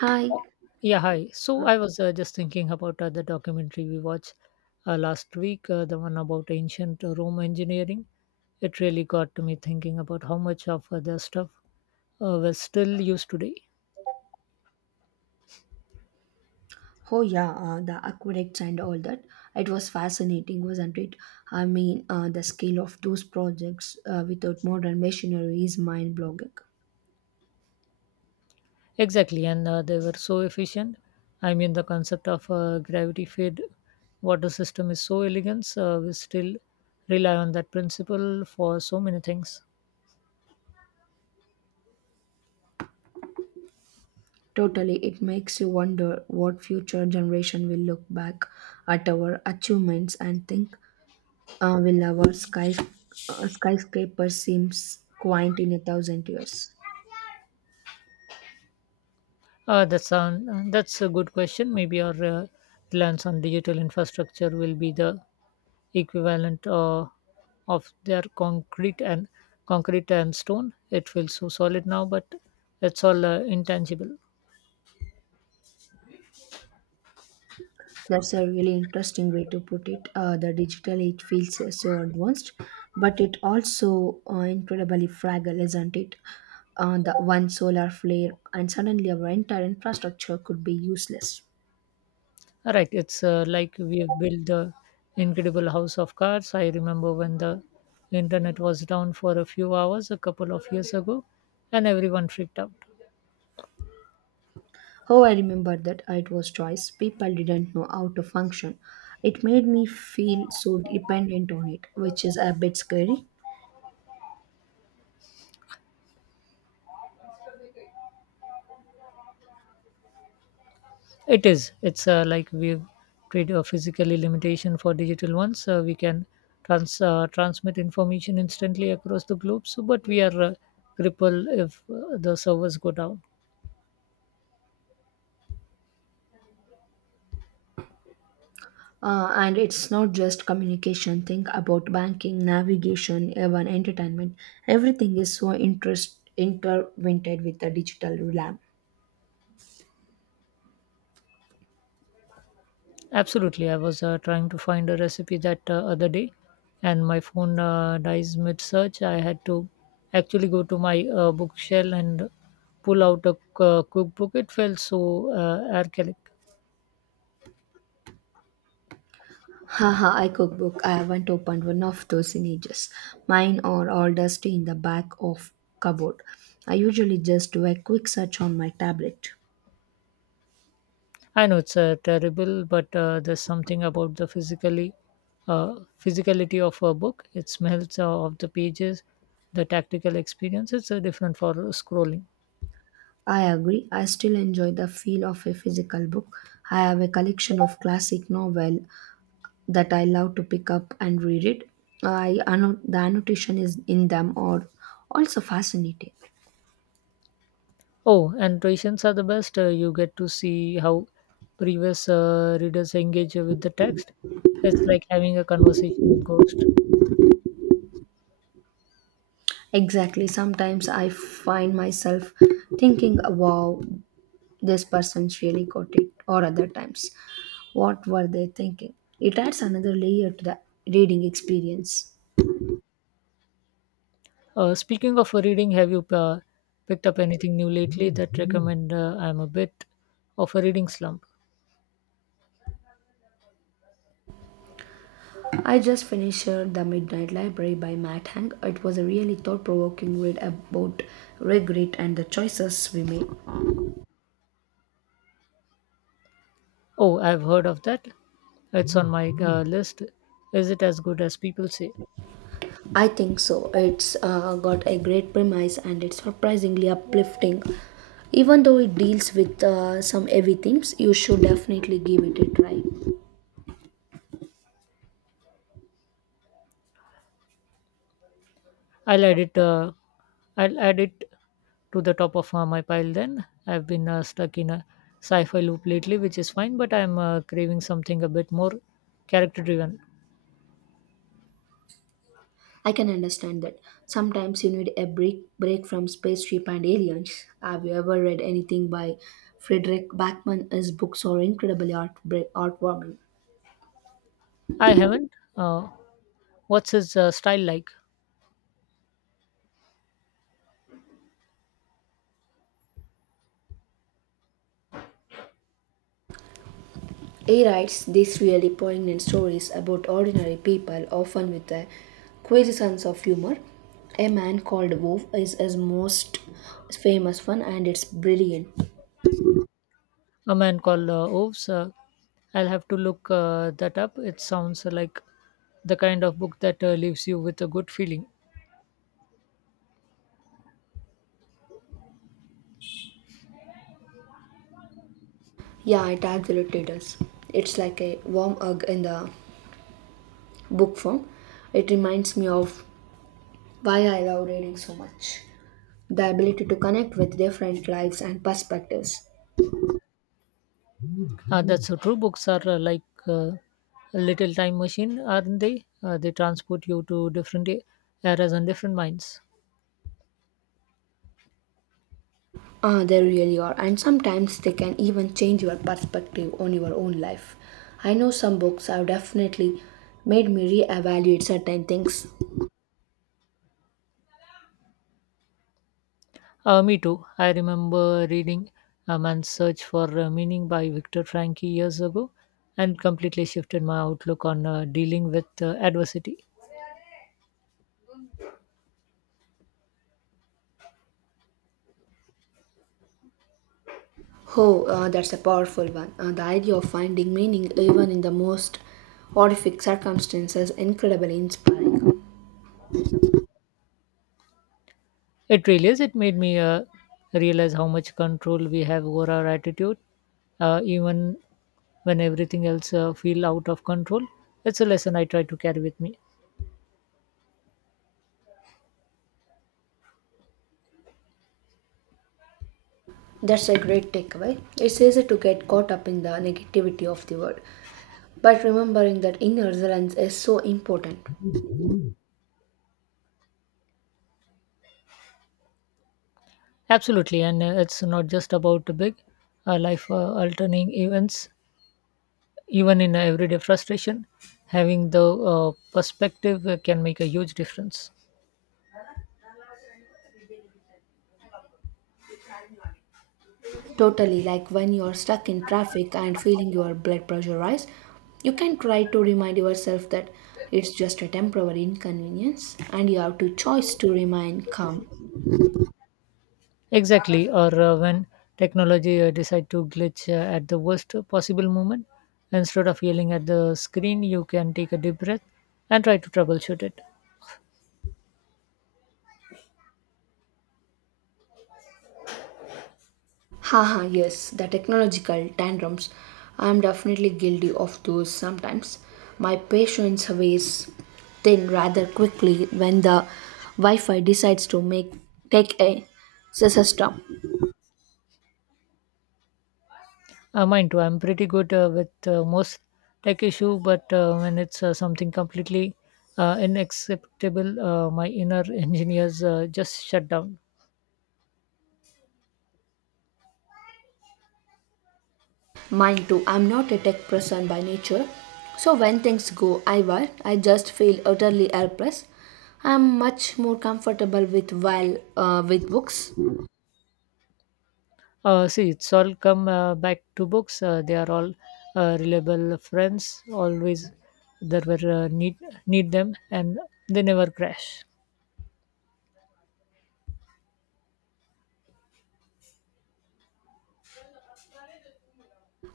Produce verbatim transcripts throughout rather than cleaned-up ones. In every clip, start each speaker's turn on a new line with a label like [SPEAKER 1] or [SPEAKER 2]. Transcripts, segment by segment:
[SPEAKER 1] Hi.
[SPEAKER 2] Yeah, hi. So I was uh, just thinking about uh, the documentary we watched uh, last week, uh, the one about ancient uh, Rome engineering. It really got to me thinking about how much of uh, their stuff uh, was still used today.
[SPEAKER 1] Oh yeah, uh, the aqueducts and all that. It was fascinating, wasn't it? I mean, uh, the scale of those projects uh, without modern machinery is mind-boggling.
[SPEAKER 2] Exactly, and uh, they were so efficient. I mean, the concept of uh, gravity fed water system is so elegant. Uh, we still rely on that principle for so many things.
[SPEAKER 1] Totally, it makes you wonder what future generation will look back at our achievements and think, uh, will our sky uh, skyscrapers seems quaint in a thousand years?
[SPEAKER 2] Uh, that's, an, that's a good question. Maybe our uh, reliance on digital infrastructure will be the equivalent uh, of their concrete and concrete and stone. It feels so solid now, but it's all uh, intangible.
[SPEAKER 1] That's a really interesting way to put it. Uh, the digital age feels uh, so advanced, but it also uh, incredibly fragile, isn't it? Uh, the one solar flare, and suddenly our entire infrastructure could be useless.
[SPEAKER 2] All right, it's uh, like we've built the incredible house of cards. I remember when the internet was down for a few hours a couple of years ago, and everyone freaked out.
[SPEAKER 1] Oh, I remember that it was choice. People didn't know how to function. It made me feel so dependent on it, which is a bit scary.
[SPEAKER 2] It is. It's uh, like we've traded a physically limitation for digital ones. Uh, we can trans uh, transmit information instantly across the globe. So, but we are uh, crippled if uh, the servers go down.
[SPEAKER 1] Uh, and it's not just communication. Think about banking, navigation, even entertainment. Everything is so interest intertwined with the digital realm.
[SPEAKER 2] Absolutely. I was uh, trying to find a recipe that uh, other day, and my phone uh, dies mid-search. I had to actually go to my uh, bookshelf and pull out a c- uh, cookbook. It felt so uh, archaic.
[SPEAKER 1] Haha, I cookbook. I haven't opened one of those in ages. Mine are all dusty in the back of cupboard. I usually just do a quick search on my tablet.
[SPEAKER 2] I know it's uh, terrible, but uh, there's something about the physically uh, physicality of a book. It smells uh, of the pages, the tactical experience. It's uh, different for scrolling.
[SPEAKER 1] I agree. I still enjoy the feel of a physical book. I have a collection of classic novel that I love to pick up and read it. I anno- the annotation is in them are also fascinating.
[SPEAKER 2] Oh, and patients are the best. Uh, you get to see how previous uh, readers engage with the text. It's like having a conversation with ghost.
[SPEAKER 1] Exactly. Sometimes I find myself thinking, "Wow, this person's really got it." Or other times, what were they thinking? It adds another layer to the reading experience.
[SPEAKER 2] Uh, speaking of reading, have you uh, picked up anything new lately that recommend? Uh, I'm a bit of a reading slump.
[SPEAKER 1] I just finished uh, The Midnight Library by Matt Hank. It was a really thought provoking read about regret and the choices we make.
[SPEAKER 2] Oh, I've heard of that. It's on my uh, list. Is it as good as people say?
[SPEAKER 1] I think so. It's uh, got a great premise and it's surprisingly uplifting. Even though it deals with uh, some heavy themes, you should definitely give it a try.
[SPEAKER 2] I'll add it. Uh, I'll add it to the top of uh, my pile. Then I've been uh, stuck in a sci-fi loop lately, which is fine. But I'm uh, craving something a bit more character-driven.
[SPEAKER 1] I can understand that. Sometimes you need a break, break from spaceship and aliens. Have you ever read anything by Frederick Backman? His books are incredibly art, heartwarming.
[SPEAKER 2] I haven't. Uh, what's his uh, style like?
[SPEAKER 1] He writes these really poignant stories about ordinary people, often with a queer sense of humor. A Man Called Wolf is his most famous one, and it's brilliant.
[SPEAKER 2] A man called uh, Oves. Uh, I'll have to look uh, that up. It sounds like the kind of book that uh, leaves you with a good feeling.
[SPEAKER 1] Yeah, it absolutely does. It's like a warm hug in the book form. It reminds me of why I love reading so much the ability to connect with different lives and perspectives.
[SPEAKER 2] Uh, that's so true. Books are uh, like uh, a little time machine, aren't they? Uh, they transport you to different e- eras and different minds.
[SPEAKER 1] Ah, they really are, and sometimes they can even change your perspective on your own life. I know some books have definitely made me reevaluate certain things.
[SPEAKER 2] Uh, me too. I remember reading A Man's Search for uh, Meaning by Viktor Frankl years ago and completely shifted my outlook on uh, dealing with uh, adversity.
[SPEAKER 1] Oh, uh, that's a powerful one. Uh, the idea of finding meaning even in the most horrific circumstances incredibly inspiring.
[SPEAKER 2] It really is. It made me uh, realize how much control we have over our attitude, uh, even when everything else uh, feel out of control. It's a lesson I try to carry with me.
[SPEAKER 1] That's a great takeaway. It's easy to get caught up in the negativity of the world, but remembering that inner resilience is so important.
[SPEAKER 2] Absolutely, and uh, it's not just about the big uh, life uh, altering events. Even in uh, everyday frustration, having the uh, perspective uh, can make a huge difference.
[SPEAKER 1] Totally, like when you're stuck in traffic and feeling your blood pressure rise, you can try to remind yourself that it's just a temporary inconvenience and you have to choice to remain calm.
[SPEAKER 2] Exactly, or uh, when technology uh, decide to glitch uh, at the worst possible moment, instead of yelling at the screen, you can take a deep breath and try to troubleshoot it.
[SPEAKER 1] Haha, yes, the technological tantrums. I'm definitely guilty of those sometimes. My patience ways thin rather quickly when the Wi Fi decides to make take a sister
[SPEAKER 2] Uh, mine too. I'm pretty good uh, with uh, most tech issue, but uh, when it's uh, something completely uh, unacceptable, uh, my inner engineers uh, just shut down.
[SPEAKER 1] Mine too. I'm not a tech person by nature. So when things go awry, I just feel utterly helpless. I'm much more comfortable with while uh, with books,
[SPEAKER 2] Uh, see, it's all come uh, back to books. Uh, they are all uh, reliable friends, always there were uh, need need them, and they never crash.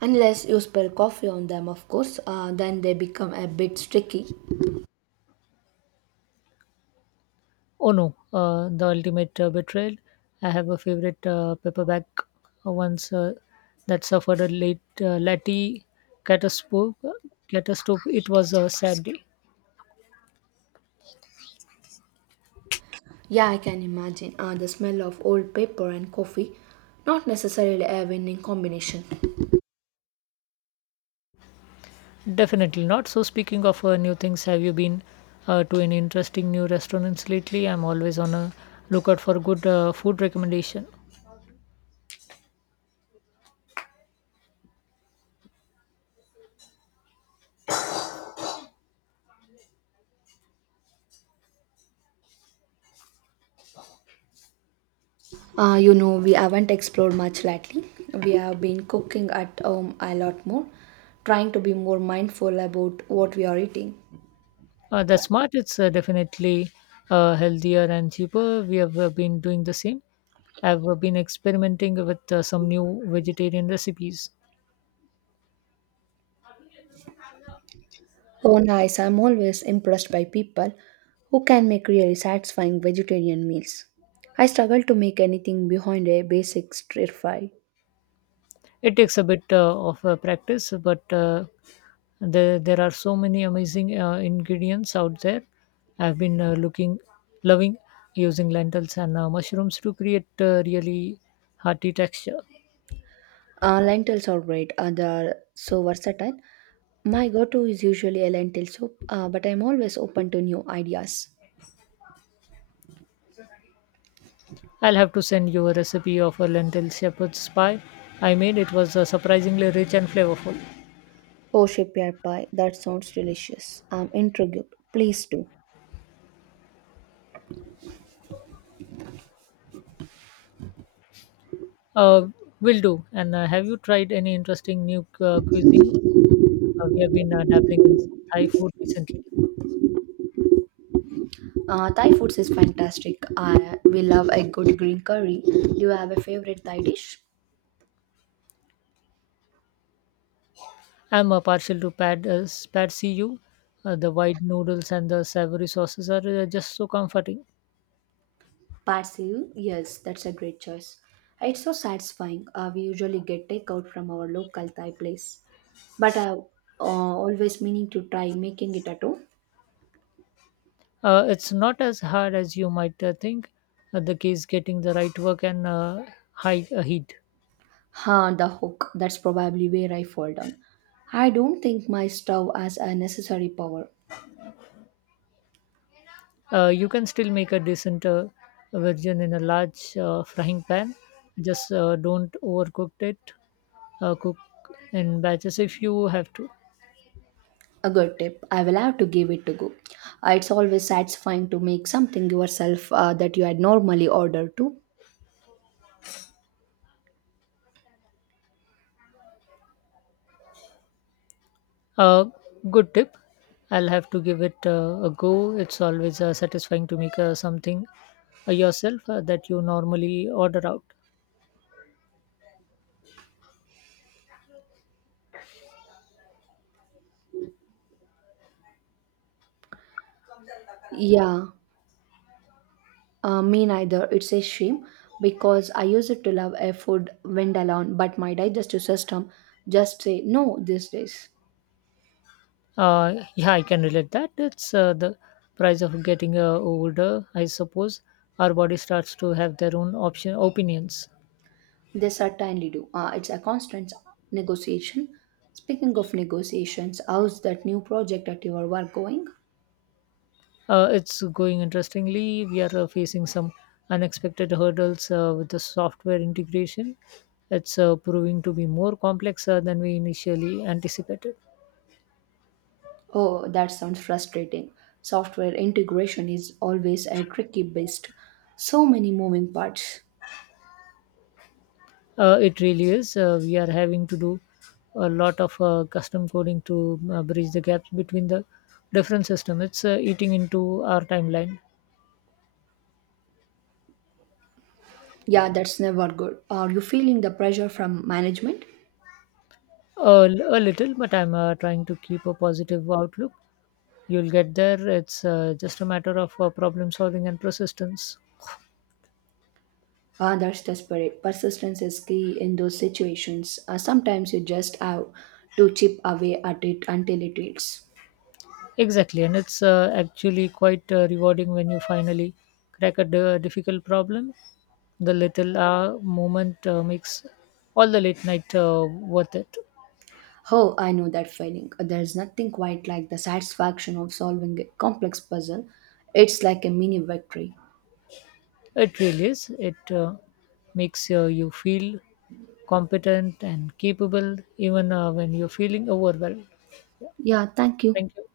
[SPEAKER 1] unless you spill coffee on them, of course. Uh, then they become a bit sticky.
[SPEAKER 2] Oh no, uh, The Ultimate uh, Betrayal. I have a favorite uh, paperback uh, once uh, that suffered a late uh, Latte catastrophe. Catastrophe. It was a sad day.
[SPEAKER 1] Yeah, I can imagine uh, the smell of old paper and coffee. Not necessarily a winning combination.
[SPEAKER 2] Definitely not. So speaking of uh, new things, have you been uh, to any interesting new restaurants lately? I'm always on a lookout for good uh, food recommendation.
[SPEAKER 1] Uh, you know, we haven't explored much lately. We have been cooking at home a lot more, trying to be more mindful about what we are eating.
[SPEAKER 2] Uh, that's smart. It's uh, definitely uh, healthier and cheaper. We have uh, been doing the same. I've uh, been experimenting with uh, some new vegetarian recipes.
[SPEAKER 1] Oh, nice. I'm always impressed by people who can make really satisfying vegetarian meals. I struggle to make anything behind a basic stir fry.
[SPEAKER 2] It takes a bit uh, of uh, practice, but uh, there there are so many amazing uh, ingredients out there. I've been uh, looking, loving using lentils and uh, mushrooms to create uh, really hearty texture.
[SPEAKER 1] Uh, lentils are great, uh, they are so versatile. My go to is usually a lentil soup, uh, but I'm always open to new ideas.
[SPEAKER 2] I'll have to send you a recipe of a lentil shepherd's pie I made. It was uh, surprisingly rich and flavorful.
[SPEAKER 1] Oh, shepherd pie, that sounds delicious. I'm intrigued. Please do.
[SPEAKER 2] Uh, will do. And uh, have you tried any interesting new uh, cuisines? Uh, we have been uh, dabbling in some Thai food recently.
[SPEAKER 1] Uh, Thai foods is fantastic. I we love a good green curry. Do you have a favorite Thai dish?
[SPEAKER 2] I'm uh, partial to pad uh, s- pad see you. Uh, the white noodles and the savory sauces are uh, just so comforting.
[SPEAKER 1] Pad Siu. Yes, that's a great choice. It's so satisfying. Uh, we usually get takeout from our local Thai place, but I uh, always meaning to try making it at home.
[SPEAKER 2] Uh, it's not as hard as you might uh, think. Uh, the key is getting the right work and uh, high uh, heat.
[SPEAKER 1] Huh, the hook. That's probably where I fall down. I don't think my stove has a necessary power.
[SPEAKER 2] Uh, you can still make a decent uh, version in a large uh, frying pan. Just uh, don't overcook it. Uh, cook in batches if you have to.
[SPEAKER 1] A good tip. I will have to give it a go. Uh, it's always satisfying to make something yourself uh, that you had normally ordered to.
[SPEAKER 2] Uh, good tip. I'll have to give it uh, a go. It's always uh, satisfying to make uh, something uh, yourself uh, that you normally order out.
[SPEAKER 1] Yeah, uh, me neither. It's a shame because I used to love a food when alone, but my digestive system just say no these days.
[SPEAKER 2] Uh, yeah, I can relate that. It's uh, the price of getting uh, older, I suppose. Our body starts to have their own option opinions.
[SPEAKER 1] They certainly do. Uh, it's a constant negotiation. Speaking of negotiations, how's that new project at your work going?
[SPEAKER 2] Uh, it's going interestingly. We are uh, facing some unexpected hurdles uh, with the software integration. It's uh, proving to be more complex uh, than we initially anticipated.
[SPEAKER 1] Oh, that sounds frustrating. Software integration is always a tricky beast. So many moving parts.
[SPEAKER 2] Uh, it really is. Uh, we are having to do a lot of uh, custom coding to uh, bridge the gaps between the different systems. It's uh, eating into our timeline
[SPEAKER 1] Yeah, that's never good. Are you feeling the pressure from management?
[SPEAKER 2] a, l- a little, but I'm uh, trying to keep a positive outlook. You'll get there. It's uh, just a matter of uh, problem solving and persistence.
[SPEAKER 1] Ah, that's desperate. Persistence is key in those situations. Uh, sometimes you just have to chip away at it until it eats.
[SPEAKER 2] Exactly, and it's uh, actually quite uh, rewarding when you finally crack a di- difficult problem. The little uh, moment uh, makes all the late night uh, worth it.
[SPEAKER 1] Oh, I know that feeling. There's nothing quite like the satisfaction of solving a complex puzzle. It's like a mini victory.
[SPEAKER 2] It really is. It uh, makes uh, you feel competent and capable even uh, when you're feeling overwhelmed.
[SPEAKER 1] Yeah, thank you.
[SPEAKER 2] Thank you.